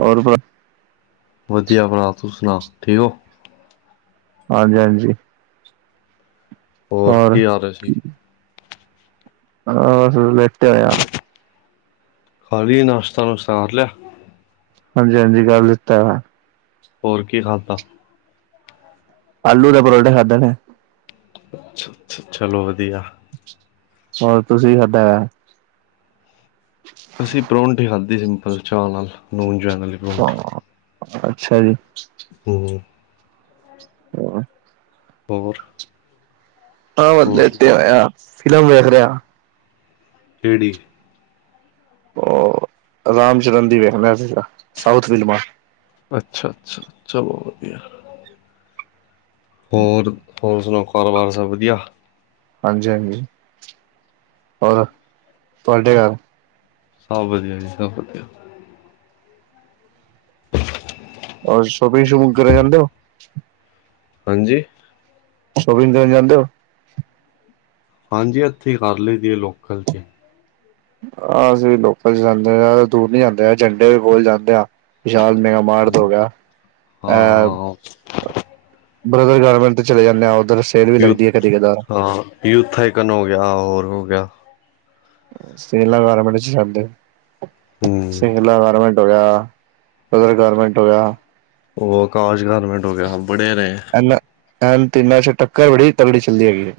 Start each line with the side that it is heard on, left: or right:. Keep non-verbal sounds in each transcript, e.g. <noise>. right: ਹੋਰ ਫਿਰ
left: ਵਧੀਆ ਪਰਾ, ਤਸੀਂ ਸੁਣਾਓ ਠੀਕ ਹੋ?
right: ਹਾਂਜੀ-ਹਾਂਜੀ।
left: ਹੋਰ, ਕਿ ਹਾਲ ਏ-
right: ਬਸ ਲੇਟੀਆਂ ਹੋਇਆ।
left: ਖਾਲੀ, ਨਾਸ਼ਤਾ-ਵਾਸ਼ਤਾ ਕਰ ਲਿਆ।
right: ਹਾਂਜੀ-ਹਾਂਜੀ ਕਰ ਲਿਤਾ ਹੈਗਾ।
left: ਹੋਰ, ਕੀ ਖਾਦਾ?
right: ਆਲੂ ਦੇ ਪਰੌਠੇ ਖਾਂਦੇ ਨੇ।
left: ਅੱਛਾ-ਅੱਛਾ ਚਲੋ ਵਧੀਆ।
right: ਹੋਰ, ਤੁਸੀਂ ਕੀ ਖਾਧਾ?
left: ਅਸੀਂ ਪਰੌਂਠੀ ਖਾਧੀ, ਸਿੰਪਲ ਚਾਹ ਨਾਲ- ਨੂਨ ਜਵੈਨ ਵਾਲੀ ਪਰੌਂਠੀ
right: ਅੱਛਾ ਜੀ।
left: <unintelligible>
right: <unintelligible>
left: ਹੋਰ?
right: ਅ, ਬਸ
left: ਹੋਰ ਸੁਣਾਓ
right: ਲੇਟਿਆ ਹੋਇਆ। ਫਿਲਮ ਵੇਖ ਰਿਹਾ।
left: ਕਿਹੜੀ?
right: ਉਹ, ਰਾਮ ਚਰਨ ਦੀ ਵੇਖ ਰਿਹਾ ਸੀਗਾ। ਸਾਊਥ ਫਿਲਮਾਂ-
left: ਅੱਛਾ-ਅੱਛਾ, ਚਲੋ ਵਧੀਆ। ਹੋਰ, ਹੋਰ ਸੁਣਾਓ? ਕਾਰੋਬਾਰ ਸਭ ਵਧੀਆ?
right: ਹਾਂਜੀ- ਹਾਂਜੀ, ਹੋਰ ਤੁਹਾਡੇ ਘਰ?
left: ਸਭ ਵਧੀਆ ਜੀ, ਸਭ ਵਧੀਆ।
right: ਔਰ ਸ਼ੋਪਿੰਗ -ਸ਼ਪਿੰਗ ਕਰਨ ਜਾਂਦੇ ਹੋ?
left: ਹਾਂਜੀ।
right: ਸ਼ੋਪਿੰਗ ਕਰਨ ਜਾਂਦੇ ਓ?
left: ਹਾਂਜੀ, ਇੱਥੇ ਹੀ ਕਰ ਲਈ ਦੀ ਏ, ਲੋਕਲ 'ਚ ਈ।
right: ਹਾਂ, ਅਸੀਂ ਵੀ ਲੋਕਲ ਜਾਂਦੇ ਆਂ। ਦੂਰ ਨੀ ਜਾਂਦੇ ਆ। ਝੰਡੇ ਦੇ ਕੋਲ ਜਾਂਦੇ ਆ। ਵਿਸ਼ਾਲ ਮੇਗਾ ਮਾਰਟ
left: ਹਾਂ
right: ਤੋਂ ਹੋ ਗਿਆ।
left: ਹਾਂ
right: ਇਹ ਬ੍ਰਦਰ ਗਾਰਮੈਂਟਸ ਤੇ ਚਲੇ ਜਾਂਦੇ ਆਂ। ਉੱਧਰ ਅਸ -
left: ਯੂਥ ਹਾਂ, ਯੂਥ ਹਾਈਕੇਨ ਹੋ ਗਿਆ, ਹੋਰ ਹੋ ਗਿਆ।
right: ਸਿੰਗਲਾ ਗਾਰਮੈਂਟ ਚ ਸ਼ਬਦ
left: ਹੂੰ
right: ਏ--ਸਿੰਗਲਾ ਗਾਰਮੈਂਟ ਹੋ ਗਿਆ, ਬ੍ਰਦਰ ਗਾਰਮੈਂਟ ਹੋ ਗਿਆ।
left: ਉਹ ਅਕਾਸ਼ ਗਾਰਮੈਂਟ ਹੋ ਗਿਆ। ਬੜੇ ਨੇ
right: ਇਨ ਤਿੰਨਾਂ ਚ ਟੱਕਰ ਬੜੀ ਤਗੜੀ ਚੱਲਦੀ ਹੈਗੀ ਏ।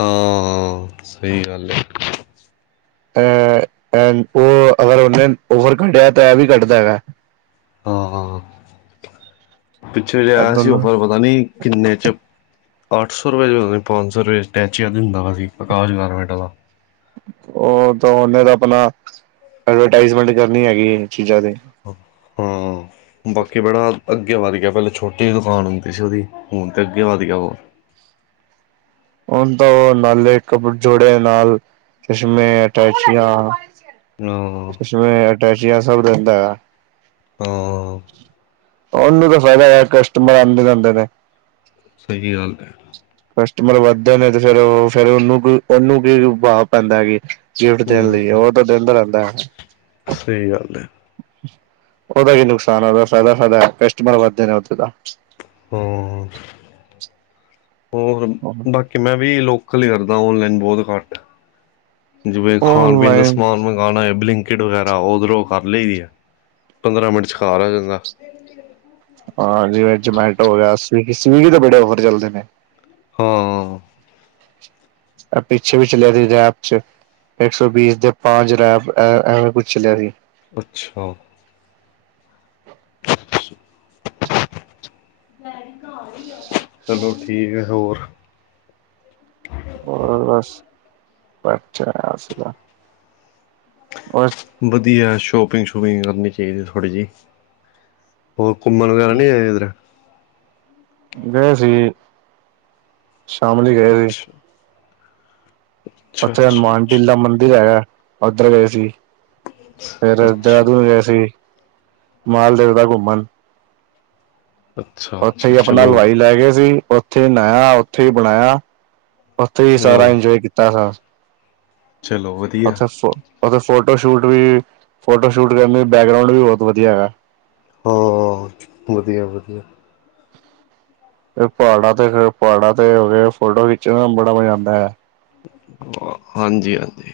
left: ਹਾਂ, ਸਹੀ ਗੱਲ ਏ।
right: ਏ, ਏ ਉਹ ਅਗਰ ਉਹਨੇ ਓਵਰ ਘੰਟਿਆ ਦਾ ਟਾਇਮ ਵੀ ਕੱਢਦਾ ਹੈਗਾ।
left: ਹਾਂ -ਹਾਂ, ਪਿੱਛੇ ਜਿਹਾ ਆਇਆ ਸੀ।
right: ਦੋਨੋ
left: ਓਫਰ ਪਤਾ ਨੀ ਕਿੰਨੇ ਚ- ਅੱਠ ਸੌ ਰੁਪਏ ਚ, ਉਹ ਪੰਜ ਸੌ ਰੁਪਏ ਅਟੈਚੀਆਂ ਵਾ ਸੀ ਪ੍ਰਕਾਸ਼ ਗਾਰਮੈਂਟ ਵਾਲਾ?
right: ਉਹ ਤਾਂ, ਉਹਨੇ ਤਾਂ ਆਪਣਾ ਐਡਵਰਟਾਈਜ਼ਮੈਂਟ ਕਰਨੀ ਹੈਗੀ ਚੀਜ਼ਾਂ ਦੀ
left: ਹਾਂ, ਬਾਕੀ ਬੜਾ ਅੱਗੇ ਵੱਧ ਗਿਆ, ਪਹਿਲੇ ਛੋਟੀ ਜਿਹੀ ਦੁਕਾਨ ਹੁੰਦੀ ਸੀ, ਉਹਦੀ ਹੁਣ ਤਾਂ, ਅੱਗੇ ਵੱਧ ਗਿਆ ਹੋਰ।
right: ਹੁਣ ਤਾਂ, ਉਹ ਲਾ ਲਏ ਜੋੜੇ ਨਾਲ ਚਸ਼ਮੇ, ਅਟੈਚੀਆਂ
left: ਹਾਂ
right: ਚਸ਼ਮੇ, ਅਟੈਚੀਆਂ ਸਭ ਰੱਖਦਾ ਹੈ।
left: ਹਾਂ।
right: ਉਹਨੂੰ ਤਾਂ ਫ਼ਾਇਦਾ ਹੈ, ਕਸਟਮਰ ਆਉੰਦੇ ਰਹਿੰਦੇ ਨੇ।
left: ਸਹੀ, ਗੱਲ ਹੈ।
right: ਕਸਟਮਰ ਵੱਧਦੇ ਨੇ ਤੇ, ਫਿਰ ਉਹਨੂੰ ਫਿਰ ਉਹਨੂੰ ਕੀ ਉਹਨੂੰ ਕੀ ਪ੍ਰਭਾਵ ਪੈਂਦਾ ਹੈਗੇ। ਗਿਫਟ ਦੇਣ ਲਈ,
left: ਹਮ
right: ਉਹ ਤਾਂ ਦਿੰਦਾ ਰਹਿੰਦਾ।
left: ਸਹੀ, ਗੱਲ ਹੈ।
right: ਉਹਦਾ ਕੀ ਨੁਕਸਾਨ ਹੈ, ਉਹਦਾ ਫਾਇਦਾ- ਫਾਇਦਾ ਕਸਟਮਰ ਵੱਧਦੇ ਨੇ, ਉੱਥੇ ਤਾਂ
left: <unintelligible> ਕਿ ਮੈਂ ਵੀ ਲੋਕਲ ਹੀ ਕਰਦਾ, ਓਨਲਾਈਨ ਬਹੁਤ ਘੱਟ ਜਿਵੇਂ ਖਾਣ -ਪੀਣ ਦਾ
right: ਔਨਲਾਈਨ
left: ਸਮਾਨ ਖਾਣਾ ਬਲਿੰਕਿਟ ਵਗੈਰਾ, ਉਹ ਉਧਰੋਂ ਕਰ ਲਈ ਦੀ ਹੈ, ਪੰਦਰਾਂ ਮਿੰਟ ਚ ਘਰ ਆ ਜਾਂਦਾ।
right: ਹਾਂ, ਜਿਵੇਂ ਜਮੈਟੋ ਹੋ ਗਿਆ, ਸਵੀਗੀ, ਸਵੀਗੀ ਤੇ ਬੜੇ ਆਫਰ ਚੱਲਦੇ ਨੇ।
left: ਹਾਂ।
right: ਐ ਪਿੱਛੇ, ਵੀ ਚੱਲਿਆ ਸੀ ਰੈਪ ਚ। ਇੱਕ ਸੌ ਬੀਸ ਦੇ, ਪਾਂਚ ਰੈਪ, ਐਵੇਂ ਕੁਛ ਚਲਿਆ ਸੀ।
left: ਅੱਛਾ। ਚਲੋ, ਠੀਕ ਹੈ ਹੋਰ?
right: ਹੋਰ ਬਸ ਅਛਾਗਾ ਹੋ
left: ਵਧੀਆ ਸ਼ੋਪਿੰਗ ਸ਼ੂਪਿੰਗ ਕਰਨੀ ਚਾਹੀਦੀ ਥੋੜ੍ਹੀ ਜਿਹੀ ਹੋਰ ਘੁੰਮਣ ਵਗੈਰਾ ਨੀ ਆਏ ਇੱਧਰ
right: ਗਏ ਸੀ ਸ਼ਾਮ ਲਈ ਗਏ ਸੀ
left: ਅੱ
right: ਉੱਥੇ ਹਨੁਮਾਨ ਢੀਲਾ ਮੰਦਿਰ ਹੈਗਾ ਉੱਧਰ ਗਏ ਸੀ
left: ਅੱਛਾ
right: ਫੇਿਰ
left: ਅੱਛਾ
right: ਦਹਰਾਦੂ ਨੂੰ ਗਏ ਸੀ ਮਾਲਦੇਵ ਦਾ ਘੁੰਮਣ
left: ਅੱਛਾ
right: ਉੱਥੇ
left: ਅੱਛਾ
right: ਹੀ ਆਪਣਾ
left: ਚਲੋ
right: ਲਵਾਈ ਲੈ ਕੇਏ ਸੀ ਉੱਥੇ ਹੀ ਨਾਇਆ ਉੱਥੇ ਹੀ ਬਣਾਇਆ ਉੱਥੇ ਹੀ ਸਾਰਾ
left: ਉਹ
right: ਇੰਜੋਏ ਕੀਤਾ ਸੀ
left: ਚਲੋ ਵਧੀਆ
right: ਉੱਥੇ ਉੱਥੇ ਫੋਟੋ ਸ਼ੂਟ ਵੀ ਫੋਟੋ ਸ਼ੂਟ ਕਰਨ ਬੈਕਗਰਾਉਂਡ ਵੀ ਬਹੁਤ ਵਧੀਆ ਹੈਗਾ
left: ਹਾਂ ਵਧੀਆ ਵਧੀਆ
right: ਫ ਪਹਾੜਾਂ ਤੇ ਫ ਪਹਾੜਾਂ ਤੇ ਹੋ ਗਏ ਫੋਟੋ ਖਿੱਚਣ ਬੜਾ ਮਜ਼ਾ ਆਂਦਾ ਹੈ
left: ਹਾਂਜੀ ਹਾਂਜੀ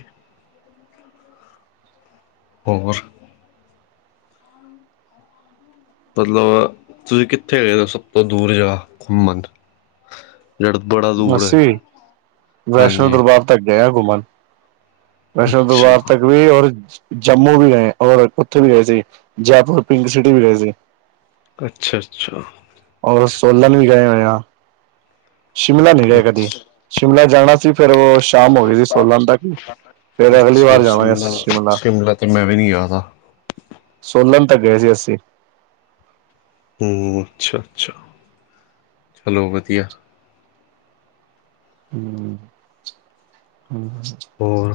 left: ਹੋਕੁਰ ਮਤਲਬ ਤੁਸੀਂ ਕਿੱਥੇ ਗਏ ਹੋ ਸਭ ਤੋਂ ਦੂਰ ਜਗ੍ਹਾ ਘੁੰਮਣ ਜੜ ਬੜ
right: ਅੱਸੀ ਵੈਸ਼ਨੋ ਦਰਬਾਰ ਤੱਕ ਗਏ ਘੁੰਮਣ ਵੈਸ਼ਨੋ
left: ਅੱਛਾ
right: ਦਰਬਾਰ ਤੱਕ ਵੀ ਔਰ ਜੰਮੂ ਵੀ ਗਏ ਔਰ ਉੱਥੇ ਵੀ ਗਏ ਸੀ ਜੈਪੁਰ ਪਿੰਕ ਸਿਟੀ ਵੀ ਗਏ ਸੀ
left: ਅੱਛਾ ਅੱਛਾ
right: ਔਰ ਸੋਲਨ ਨੂੰ ਵੀ ਗਏ ਹੋਏਣਾ ਸ਼ਿਮਲਾ ਨਹੀਂ ਗਏ ਕਦੇ
left: ਅੱਛਾ
right: ਸ਼ਿਮਲਾ ਜਾਣਾ ਸੀ ਫੇਿਰ ਉਹ ਸ਼ਾਮ ਹੋ ਗਈ ਸੀ ਸੋਲਾਂ ਤੱਕ ਫੇਰ ਅਗਲੀ ਵਾਰ ਜਾਵਾਂਗੇ ਸ਼ਿਮਲਾ
left: ਅਤੇ ਮੈਂ ਵੀ ਨਹੀਂ ਜਾਦਾ
right: ਸੋਲਨ ਤੱਕ ਗਏ ਸੀ ਅਸੀਂ
left: ਹ ਅੱਛਾ ਅੱਛਾ ਚਲੋ ਵਧੀਆ
right: ਹਮ ਹਮ
left: ਹੋਰ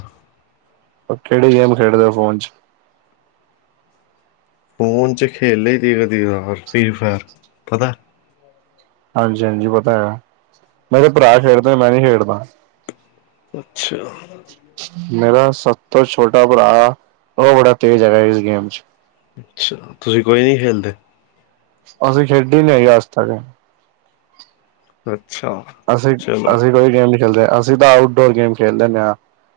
right: ਕਿਹੜੀ ਗੇਮ ਖੇਡਦੇ ਫੋਨ ਚ
left: ਫੋਨ ਚ ਖੇਲੇ ਦੀ ਕਦੀ ਫਰੀ ਫਾਇਰ, ਪਤਾ
right: ਹਾਂਜੀ-ਹਾਂਜੀ ਓਤਾਂ ਹੈ, ਮੇਰੇ ਭਰਾ ਖੇਡਦੇ ਮੈਂ ਨੀ ਖੇਡਦਾ
left: ਅੱਛਾ
right: ਮੇਰਾ ਸਭ ਤੋਂ ਛੋਟਾ ਭਰਾ, ਉਹ ਬੜਾ ਤੇਜ਼ ਹੈਗਾ ਇਸ ਗੇਮ ਚ
left: ਅੱਛਾ ਤੁਸੀਂ ਕੋਈ ਨਹੀਂ ਖੇਲਦੇ
right: ਅਸੀਂ ਖੇਡੀ ਨਹੀਂ ਅੱਜ ਤੱਕ
left: ਅੱਛਾ ਚਲੋ
right: ਅਸੀਂ-ਅਸੀਂ ਕੋਈ ਗੇਮ ਨੀ ਖੇਲਦੇ ਅਸੀਂ ਤਾਂ ਆਊਟਡੋਰ ਗੇਮ ਖੇਲ ਲੈਂਦੇ ਹਾਂ,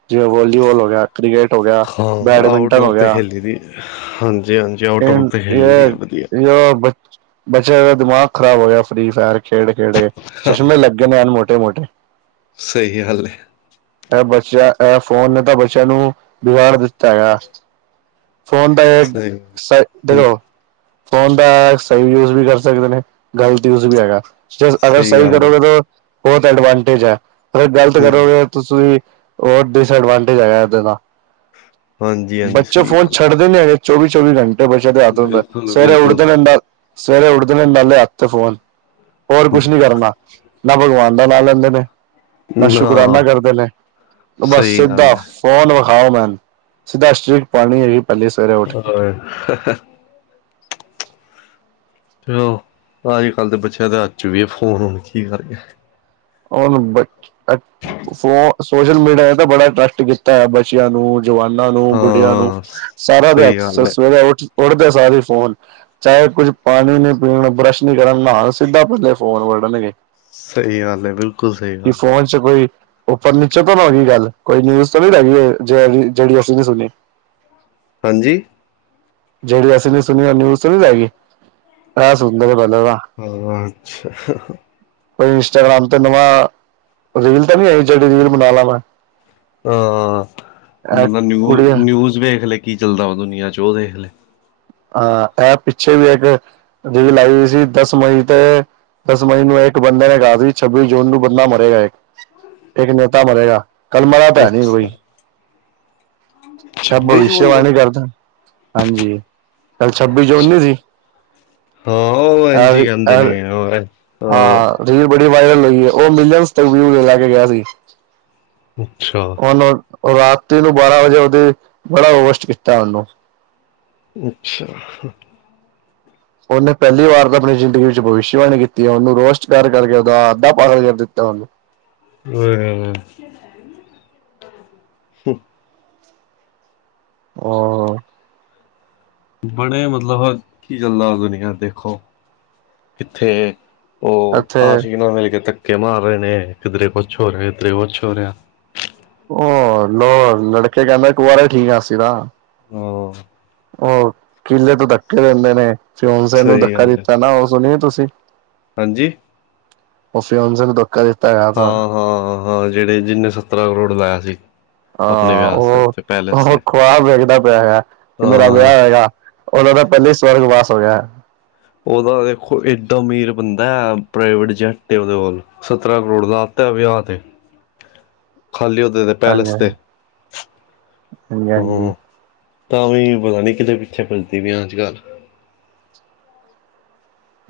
right: ਜਿਵੇਂ ਵੋਲੀਬਲ ਹੋ ਗਿਆ ਕ੍ਰਿਕਟ ਹੋ ਗਿਆ, ਬੈਡਮਿੰਟਨ ਹੋ ਗਿਆ
left: ਹਾਂਜੀ-ਹਾਂਜੀ
right: ਤੀਨ ਇਹ, ਸੀਰਾਫਤ ਬੱਚਾ ਦਾ ਦਿਮਾਗ ਖ਼ਰਾਬ ਹੋ ਗਿਆ ਫ੍ਰਰੀ ਫਾਯਰ ਖੇਡ-ਖੇਡੇ,
left: ਹਾਂ
right: ਚਸ਼ਮੇ ਲੱਗੇ ਨੇ ਹਨ ਮੋਟੇ-ਮੋਟੇ-
left: ਸਹੀ ਹੈ ਹਾਲ।
right: ਇਹ ਬੱਚਿਆਂ ਇਹ ਫੋਨ ਨੇ ਤਾਂ ਬੱਚਿਆਂ ਨੂੰ ਵਿਗਾੜ ਦਿੱਤਾ ਹੈ। ਫੋਨ ਦਾ
left: ਸਹੀ ਹੂੰ
right: ਸੀਆਪਾ ਫੋਨ ਦਾ ਸਹੀ ਯੂਜ ਵੀ ਕਰ ਸਕਦੇ ਨੇ, ਗ਼ਲਤ ਯੂਜ ਵੀ ਹੈਗਾ। ਅਗਰ ਸਹੀ
left: ਗੱਲ ਹੈ
right: ਕਰੋਗੇ ਤਾਂ, ਬਹੁਤ ਐਡਵਾਂਟੇਜ ਹੈ, ਅਗਰ ਗ਼ਲਤ
left: ਹੂੰ
right: ਕਰੋਗੇ ਤੁਸੀਂ। ਹੋਰ ਡਿਸਐਡਵਾਂਟੇਜ ਹੈਗਾ, ਇਹਦੇ ਦਾ
left: ਹਾਂਜੀ ਹਾਂਜੀ
right: ਬੱਚੇ
left: ਸਹੀ
right: ਫੋਨ
left: ਗੱਲ
right: ਛੱਡਦੇ ਨੇ। ਚੋਵੀ-ਚੋਵੀ ਘੰਟ ਬੱਚਿਆਂ ਦੇ
left: ਹੈ
right: ਹੱਥ ਹੁੰਦੇ
left: ਬਿਲਕੁਲ
right: ਸਵੇਰੇ
left: ਬਿਲਕੁਲ
right: ਨਾਲ- ਸਵੇਰੇ ਉੱਠਦੇ ਨੇ ਨਾਲੇ ਹੱਥ ਫੋਨ, ਹੋਰ ਕੁਛ ਨੀ ਕਰਨਾ। ਨਾ ਭਗਵਾਨ ਦਾ ਨਾਮ ਲੈਂਦੇ ਨੇ ਨਾ ਸ਼ੁਕਰਾਨਾ
left: ਹਾਂ
right: ਕਰਦੇ ਨੇ, ਬਸ
left: ਸਹੀ ਗੱਲ
right: ਸਿੱਧਾ।
left: ਹੈ
right: ਕੋਣ ਵਖਾਓ ਮੈ ਸਿੱਧਾ ਸਟ੍ਰਿਕ ਪਾਣੀ ਹੈਗੀ ਪਲੇ
left: ਚਲੋ ਫੇਰ। ਚਲੋ ਅੱਜ-ਕੱਲ੍ਹ, ਦੇ ਬੱਚਿਆਂ ਤੇ ਹੱਥ ਵਿੱਚ ਵੀ ਆ ਫੋਨ ਹੋਣਾ ਚਾਹੀਦਾ।
right: ਹ ਫ ਸੋਸ਼ਲ ਮੀਡੀਆ ਨੇ ਤਾਂ ਬੜਾ ਟੈਕਟ ਕੀਤਾ ਹੈ ਬੱਚਿਆਂ ਨੂੰ ਜਵਾਨਾਂ ਨੂੰ, ਬੁੱਡੀਆਂ ਨੂੰ
left: ਹਾਂ
right: ਸਾਰਾ ਦੇ
left: ਸਹੀ
right: ਹੱਥ
left: ਗੱਲ ਹੈ
right: ਸਵੇਰੇ ਉੱਠ-ਉੱਠਦੇ ਸਾਰ ਹੀ ਫੋਨ। ਚਾਹੇ ਕੁੱਝ ਪਾਣੀ ਨੀ ਪੀਣ ਬਰੱਸ਼ ਨੀ ਕਰਨ ਨ ਸਿੱਧਾ ਪੱਲੇ ਫੋਨ ਵਢਣਗੇ
left: ਸਹੀ ਗੱਲ ਹੈ ਬਿਲਕੁਲ। ਸਹੀ
right: ਕਿ
left: ਗੱਲ
right: ਫੋਨ ਚ ਕੋਈ। ਉਹ ਫਰਨੀਚਰ ਤੋਂ ਨਾ ਹੈ ਗਈ ਗੱਲ ਕੋਈ ਨਿਊਜ਼ ਤੋਂ ਨੀ ਰਹਿ ਗਈ ਜ ਜਿਹੜੀ ਅਸੀਂ ਨੀ ਸੁਣੀ।
left: ਹਾਂਜੀ?
right: ਜਿਹੜੀ ਅਸੀਂ ਨੀ ਸੁਣੀ ਉਹ ਨਿਊਜ਼ ਤੇ ਨਹੀਂ ਰਹਿ ਗਈ ਆ ਸੁਣਦੇ ਨੇ ਮਤਲਬ ਆ।
left: ਅੱਛਾ।
right: ਕੋਈ ਇੰਸਟਾਗ੍ਰਾਮ ਤੇ ਨਵਾਂ, ਰੀਲ ਤਾਂ ਨੀ ਆਈ ਜਿਹੜੀ ਰੀਲ ਬਣਾ ਲਾਵਾ ਮੈਂ।
left: ਹਾਂ,
right: ਇਹ
left: ਬੰਦਾ
right: ਕੁੜੀ ਹਾਂ
left: ਨਿਊ-ਨਿਊਜ਼ ਵੇਖ ਲਏ ਕੀ ਚੱਲਦਾ ਵ ਦੁਨੀਆਂ ਚ ਉਹ ਦੇਖ ਲਏ।
right: ਹਾਂ, ਇਹ ਪਿੱਛੇ ਵੇਖ ਜਿਹੜੀ ਲਾਈ ਹੋ ਸੀ ਦਸ ਮਈ ਤੇ। ਦਸ ਮਈ ਨੂੰ ਇੱਕ ਬੰਦੇ ਨੇ ਕਿਹਾ ਸੀ ਛੱਬੀ ਜੂਨ ਨੂੰ ਬੰਦਾ ਮਰੇਗਾ, ਇੱਕ-ਇੱਕ ਨੇਤਾ ਮਰੇਗਾ। ਕੱਲ ਮਰਿਆ ਤਾਂ ਹੈ ਨਹੀਂ ਕੋਈ,
left: ਅੱਛਾ ਛੱਬੀ ਜੂਨ ਨੂੰ
right: ਭਵਿਸ਼ਯਵਾਣੀ ਕਰਦਾ। ਹਾਂਜੀ ਕੱਲ ਜੂਨ ਨਹੀਂ ਸੀ
left: ਹਾਂ ਉਹ ਇੰਜੀ
right: ਇਹ-
left: ਕਹਿੰਦੇ ਨੇ
right: ਇਹ-
left: ਹੋਰ।
right: ਹਾਂ ਰੀਲ ਬੜੀ ਵਾਇਰਲ ਹੋਈ ਹੈ। ਉਹ ਮਿਲੀਅਨ <inaudible> ਵੀ ਲੈ ਕੇ ਗਿਆ ਸੀ।
left: ਅੱਛਾ
right: ਉਹਨੂੰ ਰਾਤੀ ਨੂੰ ਬਾਰਾਂ ਵਜੇ ਉਹਦੀ ਬੜਾ ਰੋਸਟ ਕੀਤਾ ਉਹਨੂੰ।
left: ਅੱਛਾ।
right: ਉਹਨੇ ਪਹਿਲੀ ਵਾਰ ਤਾਂ ਆਪਣੀ ਜ਼ਿੰਦਗੀ ਵਿੱਚ ਭਵਿਸ਼ਵਾਣੀ ਕੀਤੀ ਹੈ ਉਹਨੂੰ ਰੋਸਟ ਕਰਕੇ ਉਹਦਾ ਅੱਧਾ ਪਾਗਲ ਕਰ ਦਿੱਤਾ ਉਹਨੂੰ।
left: ਕੋਈ ਗੱਲ ਨਹੀਂ।
right: ਹੋਰ?
left: ਬੜਾ ਮਤਲਬ, ਕੀ ਚੱਲਦਾ ਦੁਨੀਆਂ ਦੇਖੋ, ਕਿੱਥੇ। ਉਹ
right: ਇੱਥੇ
left: ਆਸ਼ਿਕ ਨਾਲ ਮਿਲ ਕੇ ਧੱਕੇ ਮਾਰ ਰਹੇ ਨੇ ਕਿਧਰੇ ਕੁਛ ਹੋ ਰਿਹਾ, ਕਿੱਧਰੇ ਕੁਛ ਹੋ ਰਿਹਾ।
right: ਹੋਰ ਨਾ ਲੜਕੇ ਕਹਿੰਦੇ ਕੁਆਰੇ ਠੀਕ ਆ ਅਸੀਂ ਤਾਂ।
left: ਹਾਂ।
right: ਉਹ ਕਿਲੇੇ ਤੋਂ ਧੱਕੇ ਦਿੰਦੇ ਨੇ ਫਿਆਂਸੀ ਨੂੰ
left: ਸਹੀ
right: ਧੱਕਾ
left: ਗੱਲ ਹੈ
right: ਦਿੱਤਾ ਨਾ ਉਹ ਸੁਣੀਏ ਏ ਤੁਸੀਂ।
left: ਹਾਂਜੀ।
right: ਉਹ ਫੀਆਂਸੀ ਨੂੰ ਧੱਕਾ ਦਿੱਤਾ ਜਾ
left: ਹਾਂ
right: ਤਾਂ।
left: ਹਾਂ ਹਾਂ ਜਿਹੜੇ ਜਿਹਨੇ ਸੱਤਰਾਂ ਕਰੋੜ ਲਾਇਆ ਸੀ। ਆਪਣੇ
right: ਹਾਂ
left: ਵਿਆਹ ਤੇ
right: ਉਹ
left: ਉੱਥੇ ਪੈਲੇਸ
right: ਉਹ
left: ਤੇ
right: ਖੁਆਬ ਵੇਖਦਾ ਪਿਆ ਹੈਗਾ। ਕਿ ਮੇਰਾ
left: ਹਾਂ
right: ਵਿਆਹ ਹੋਏਗਾ। ਉਹ ਦਾ ਪਹਿਲੇ ਹੀ ਸਵਰਗ ਵਾਸ ਹੋ ਗਿਆ ਹੈ।
left: ਉਹਦਾ ਦੇਖੋ ਏਡਾ ਅਮੀਰ ਬੰਦਾ ਪ੍ਰਾਈਵੇਟ ਜੈਟ ਏ ਉਹਦੇ ਕੋਲ। ਸੱਤਰਾਂ ਕਰੋੜ ਲਾ ਦਿੱਤਾ ਵਿਆਹ 'ਤੇ। ਖਾਲੀ ਉਦੇ ਦੇ
right: ਹਾਂਜੀ
left: ਪੈਲੇਸ ਤੇ
right: ਹਾਂਜੀ ਹਾਂਜੀ ਹਾਂਜੀ
left: ਹੋਰ। ਤਾਂ ਵੀ ਪਤਾ ਨੀ ਕਿਦੇ ਪਿੱਛੇ ਫਿਰਦਿਆਂ ਪਈਆ ਅੱਜਕੱਲ।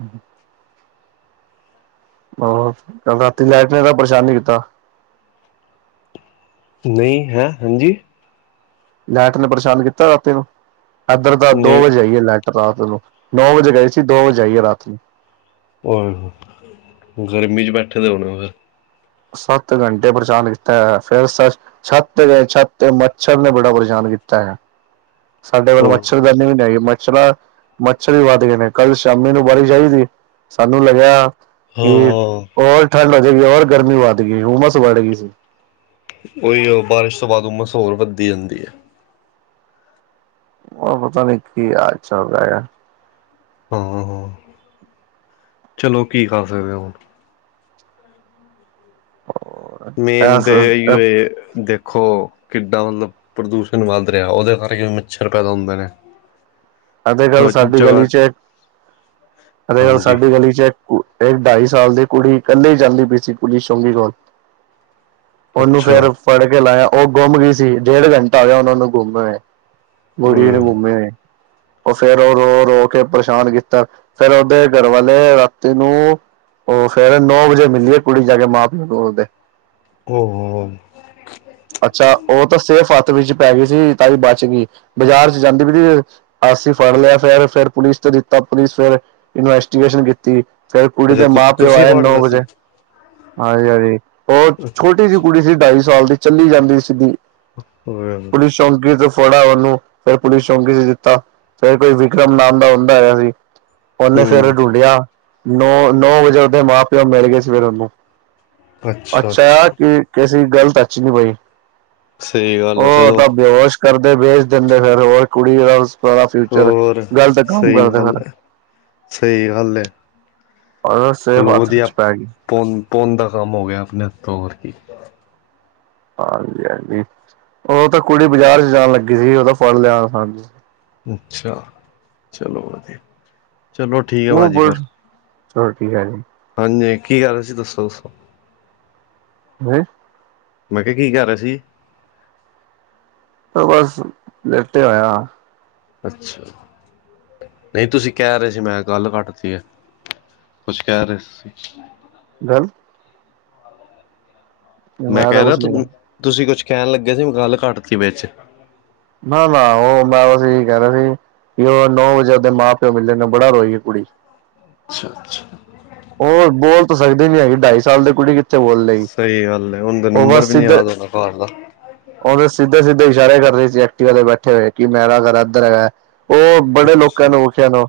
right: ਹੂੰ। ਹਾਂ ਕੱਲ ਰਾਤੀ ਲਾਈਟ ਨੇ ਤੇ ਪਰੇਸ਼ਾਨ ਨਹੀਕੀਤਾ।
left: ਨਹੀਂ ਹੈਂ ਹਾਂਜੀ।
right: ਲਾਈਟ ਨੇ ਪਰੇਸ਼ਾਨ ਕੀਤਾ ਰਾਤੀਂ ਨੂੰ ਇਧਰ ਤਾਂ ਦੋ
left: ਨਹੀਂ
right: ਵਜੇ ਆਈਏ ਲਾਈਟ। ਰਾਤ ਨੂੰ ਨੌ ਵਜੇ ਗਈ ਸੀ। ਦੋ ਵਜੇ ਆਈਏ ਰਾਤ ਨੂੰ।
left: ਓਏ ਹੋਏ ਗਰਮੀ 'ਚ ਬੈਠੇ ਦੇ ਹੋਣੇ ਨੇ।
right: ਸੱਤ ਘੰਟੇ ਪਰੇਸ਼ਾਨ ਕੀਤਾ ਹੋਇਆ ਫਿਰ। ਛੱਤ ਤੇ ਗਏ ਛੱਤ ਤੇ ਮੱਛਰ ਨੇ ਬੜਾ ਪਰੇਸ਼ਾਨ ਕੀਤਾ ਹੋਇਆ ਹੈ। ਸਾਡੇ ਕੋਲ
left: ਫਿਰ
right: ਮੱਛਰਦਾਨੀ ਵੀ ਨਹੀਂ ਹੈਗੀ ਮੱਛਰ। ਮੱਛਰ ਵੀ ਵੱਧ ਗਏ ਨੇ ਕੱਲ੍ਹ ਸ਼ਾਮੀ ਨੂੰ ਬਾਰਿਸ਼ ਆਈ ਚ ਸੀ ਸਾਨੂੰ ਲੱਗਿਆ ਕਿ।
left: ਹਾਂ
right: ਹੋਰ ਠੰਡ ਹੋ ਜਾਏਗੀ ਹੋਰ ਗਰਮੀ ਵੱਧ ਗਈ ਹੁੰਮਸ ਵੱਧ ਗਈ ਸੀ।
left: ਉਹੀ ਬਾਰਿਸ਼ ਤੋਂ ਬਾਅਦ ਹੁੰਮਸ ਹੋਰ ਵੱਧਦੀ ਜਾਂਦੀ ਹੈ।
right: ਹੁਣ ਪਤਾ ਨੀ ਕੀ ਹਾਲ ਚੱਲ ਰਿਹਾ ਗਾ।
left: ਹਾਂ ਹਾਂ ਚਲੋ ਕੀ ਕਰ ਸਕਦੇ ਹਾਂ ਹੁਣ। ਮੇਨ ਤੇ
right: ਹੈ
left: ਇਹੀਏ ਦੇਖੋ। ਕਿੱਡਾ ਮਤਲਬ ਪ੍ਰਦੂਸ਼ਣ ਵੱਧ ਰਿਹਾ ਹੈ। ਉਹਦੇ ਕਰਕੇ ਮੱਛਰ ਪੈਦਾ ਹੁੰਦਾ ਨੇ।
right: ਅੱਜ ਕੱਲ੍ਹ
left: ਹਰ
right: ਸਾਡੀ
left: ਜਗ੍ਹਾ
right: ਗਲੀ 'ਚ ਹੈ। ਅੱਜ ਕੱਲ੍ਹ
left: ਹਾਂਜੀ
right: ਸਾਡੀ ਗਲੀ 'ਚ ਹੈ। ਉਹ ਤੇ ਢਾਈ ਸਾਲ ਦੀ ਕੁੜੀ ਇਕੱਲੇ ਹੀ ਜਾਂਦੀ ਪਈ ਸੀ। ਪੁਲਿਸ ਚੌਕੀ ਕੋਲ। ਉਹਨੂੰ
left: ਅੱਛਾ
right: ਫੇਰ ਫੜ ਕੇ ਲਾਇਆ ਉਹ ਗੁੰਮ ਗਈ ਸੀ। ਡੇਢ ਘੰਟਾ ਹੋ ਗਿਆ ਉਹਨਾ ਨੂੰ ਗੁੰਮ ਹੋਏ। ਬੜੀ ਦੇਰ ਘੁੰਮੇ। ਉਹ ਫੇਰ ਉਹ ਰੋ ਰੋ ਕੇ ਪਰੇਸ਼ਾਨ ਕੀਤਾ ਫੇਰ ਉਹਦੇ ਘਰਵਾਲੇ ਰਾਤੀ ਨੂੰ। ਉਹ ਫੇਰ ਨੌ ਵਜੇ ਮਿਲੀਏ ਕੁੜੀ ਜਾ ਕੇ ਮਾਂ ਪਿਓ ਬੋਲਦੇ।
left: ਉਹ ਹੋ।
right: ਅੱਛਾ ਉਹ ਤਾਂ ਸੇਫ ਹੱਥ ਵਿੱਚ ਪੈ ਗਈ ਸੀ। ਤਾਂ ਹੀ ਬਚ ਗਈ ਬਾਜ਼ਾਰ 'ਚ ਜਾਂਦੀ ਵੀ। ਅਸੀ ਫੜ ਲਿਆ ਫਿਰ ਫਿਰ ਪੁਲਿਸ ਤੋਂ ਦਿੱਤਾ ਪੁਲਿਸ ਫਿਰ ਇਨਵੈਸਟੀਗੇਸ਼ਨ ਕੀਤੀ। ਫਿਰ ਕੁੜੀ
left: ਅੱਛਾ
right: ਦੇ ਮਾਂ ਪਿਓ
left: ਤੁਸੀਂ
right: ਆਏ
left: ਫੜ
right: ਨੌ
left: ਲਿਆ
right: ਵਜੇ।
left: ਸੀ
right: ਹਾਂਜੀ ਹਾਂਜੀ ਉਹ ਛੋਟੀ ਜਿਹੀ ਕੁੜੀ ਸੀ। ਢਾਈ ਸਾਲ ਦੀ ਚੱਲੀ ਜਾਂਦੀ ਸੀਗੀ।
left: ਹੂੰ ਓਏ ਹੋਏ।
right: ਪੁਲਿਸ ਸ਼ੌਕੀ ਤੋਂ ਫੜਾ ਉਹਨੂੰ ਫਿਰ ਪੁਲਿਸ ਸ਼ੌਂਕੀ 'ਚ ਦਿੱਤਾ। ਚਾਹੇ ਕੋਈ ਵਿਕਰਮ ਨਾਮ ਦਾ ਬੰਦਾ ਆਇਆ ਕੋਈ। ਓਨੇ ਫੇਰ ਡੂੰਡਿਆ ਨੌ ਨੌ ਵਜੇ ਉਹਦੇ ਮਾਂ ਪਿਓ ਮਿਲ ਗਏ ਸਵੇਰ ਉਹਨੂੰ। ਅੱਛਾ ਕਿ ਕਿਸੇ ਗੱਲ ਤੱਕ ਟੱਚ ਨਹੀਂ ਹੋਈ।
left: ਸਹੀ ਗੱਲ ਹੈ
right: ਉਹ
left: ਚਲੋ
right: ਤਾਂ ਬੇਹਸ਼ ਕਰਦੇ ਵੇਚ ਦਿੰਦੇ ਫੇਰ ਉਹ ਕੁੜੀ ਬਸ। ਵਾਲਾਂ ਫਿਊਚਰ
left: ਹੋਰ
right: ਗ਼ਲਤ ਕੰਮ
left: ਸਹੀ
right: ਕਰਦੇ
left: ਗੱਲ
right: ਫਿਰ।
left: ਹੈ ਸਹੀ ਗੱਲ ਹੈ।
right: ਉਹ ਤਾਂ ਸੇਫ
left: ਚਲੋ
right: ਹੱਥ
left: ਵਧੀਆ
right: ਵਿੱਚ ਪੈ ਗਈ।
left: ਪੁੰਨ ਪੁੰਨ ਦਾ ਕੰਮ ਹੋ ਗਿਆ ਆਪਣੇ ਹੱਥੋਂ ਹੋਰ ਕੀ।
right: ਹਾਂਜੀ ਹਾਂਜੀ ਉਹ ਤਾਂ ਕੁੜੀ ਬਾਜ਼ਾਰ 'ਚ ਜਾਣ ਲੱਗੀ ਸੀ। ਉਹ ਤਾਂ ਫੜ ਲਿਆ।
left: ਅੱਛਾ ਚਲੋ ਵਧੀਆ ਚਲੋ ਠੀਕ ਹੈ
right: ਉਹ
left: ਭਾਜੀ
right: ਬ
left: ਫਿਰ
right: ਟੀਕ ਹੈ ਜੀ
left: ਹਾਂਜੀ ਕੀ ਕਰ ਰਹੇ ਸੀ ਦੱਸੋ ਦੱਸੋ
right: <unintelligible>
left: ਮੈਂ ਕਿਹਾ ਕੀ ਕਰ ਰਹਾ ਸੀ
right: ਬਸ ਲੇਟ ਹੋਇਆ
left: ਅੱਛਾ ਨਹੀਂ ਤੁਸੀਂ ਕਹਿ ਰਹੇ ਸੀ ਮੈਂ ਗੱਲ ਕੱਟਤੀ ਹੈ ਕੁਛ ਕਹਿ ਰਹੇ ਸੀ
right: ਦਰ
left: ਮੈਂ
right: ਤਾਂ
left: ਕਹਿ ਰਿਹਾ
right: ਕੁਛ ਨੀ ਕਰ
left: ਤੁਸੀਂ ਕੁਛ ਕਹਿਣ ਲੱਗੇ ਸੀ ਮੈਂ ਗੱਲ ਘੱਟ ਸੀ ਵਿਚ
right: ਨਾ ਨਾ ਉਹ ਮੈਂਸੀ ਕਹਿ ਰ ਰਿ ਸੀ ਵੀ ਉਹ ਨੌ ਵਜੇ ਉਹਦੇ ਮਾਂ ਪਿਓ ਮਲੇ ਨੇ ਬੜਾ ਰੋਈ ਹੈ ਕੁੜੀ
left: ਅੱਛਾ ਅੱਛਾ
right: ਉਹਰ ਬੋਲ ਤਾਂ ਸਕਦੇ ਨੀ ਹੈਗੇ ਢਾਈ ਸਾਲ ਦੇ ਕੁੜੀ ਕਿਥ
left: ਸਹੀ ਗੱਲ ਹੈ ਹੁਣ ਤੇ ਨੰਬਰ ਵੀ ਨੀ
right: ਸਿੱਧੇ
left: ਯਾਦ ਆਦਾ ਘਰ ਦਾ
right: ਉਹਦੇ ਸਿੱਧੇ ਸਿੱਧੇ ਇਸ਼ਾਰੇ ਕਰ ਰਹੇ ਸੀ ਐਕ ਦੇ ਬੈਠੇ ਹੋਏ ਕਿ ਮੈਂਰਾ ਕਰਾ ਇੱਧਰ ਹੈਗਾ ਉਹ ਬੜੇ ਲੋਕਾਂ
left: ਅੱਛਾ
right: ਨੂੰ ਵਖਿਆ ਨੂੰ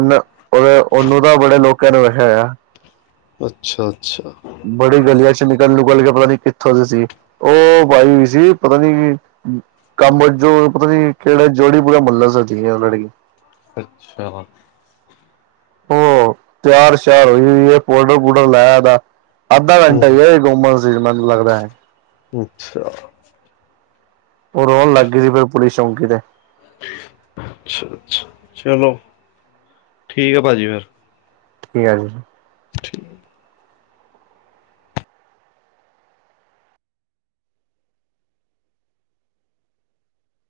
right: ਨ ਉਹਦੇ ਉਹਨੂੰ ਤਾਂ ਬੜੇ ਲੋਕਾਂ ਨੇ ਵੇਖਿਆ
left: ਅੱਛਾ ਅੱਛਾ
right: ਬੜੀ ਗਲੀਆਂ ਚ ਨਿਕਲ ਨਿਕਲ ਕੇ ਪਤਾ ਨੀ ਕਿੱਥੋਂ ਦੇ ਸੀ ਉਹ ਬਾਈਈ ਸੀ ਪਤਾ ਨੀ ਕਾੰਮ ਵਜੋ ਪਤਾ ਨੀ ਕੇੜਾ ਜੋੜੀ ਪੂਰਾ ਮਲਾ <unintelligible>
left: ਅੱਛਾ।
right: ਓ ਤੇਆਰ ਸ਼ੇਆਰ ਹੋਈ ਓਈ ਏ, ਪੋਡਰ ਪੁਡਰ ਲਾਯਾ ਦਾ। ਅੱਧਾ ਘੰਟਾ
left: ਹਮ
right: <unintelligible> ਕੋਮਲ ਸੀ ਮੈਨੂੰ ਲੱਗਦਾ
left: ਅੱਛਾ।
right: ਉਹ ਰੋਣ ਲੱਗ ਗਈ ਫਿਰ ਪੁਿਸ ਚੌਂਕੀ ਤੇ
left: ਅੱੱ ਚਲੋ ਠੀਕ ਹੈ ਭਾਜੀ ਫਿਰ
right: <unintelligible>
left: ਠੀਕ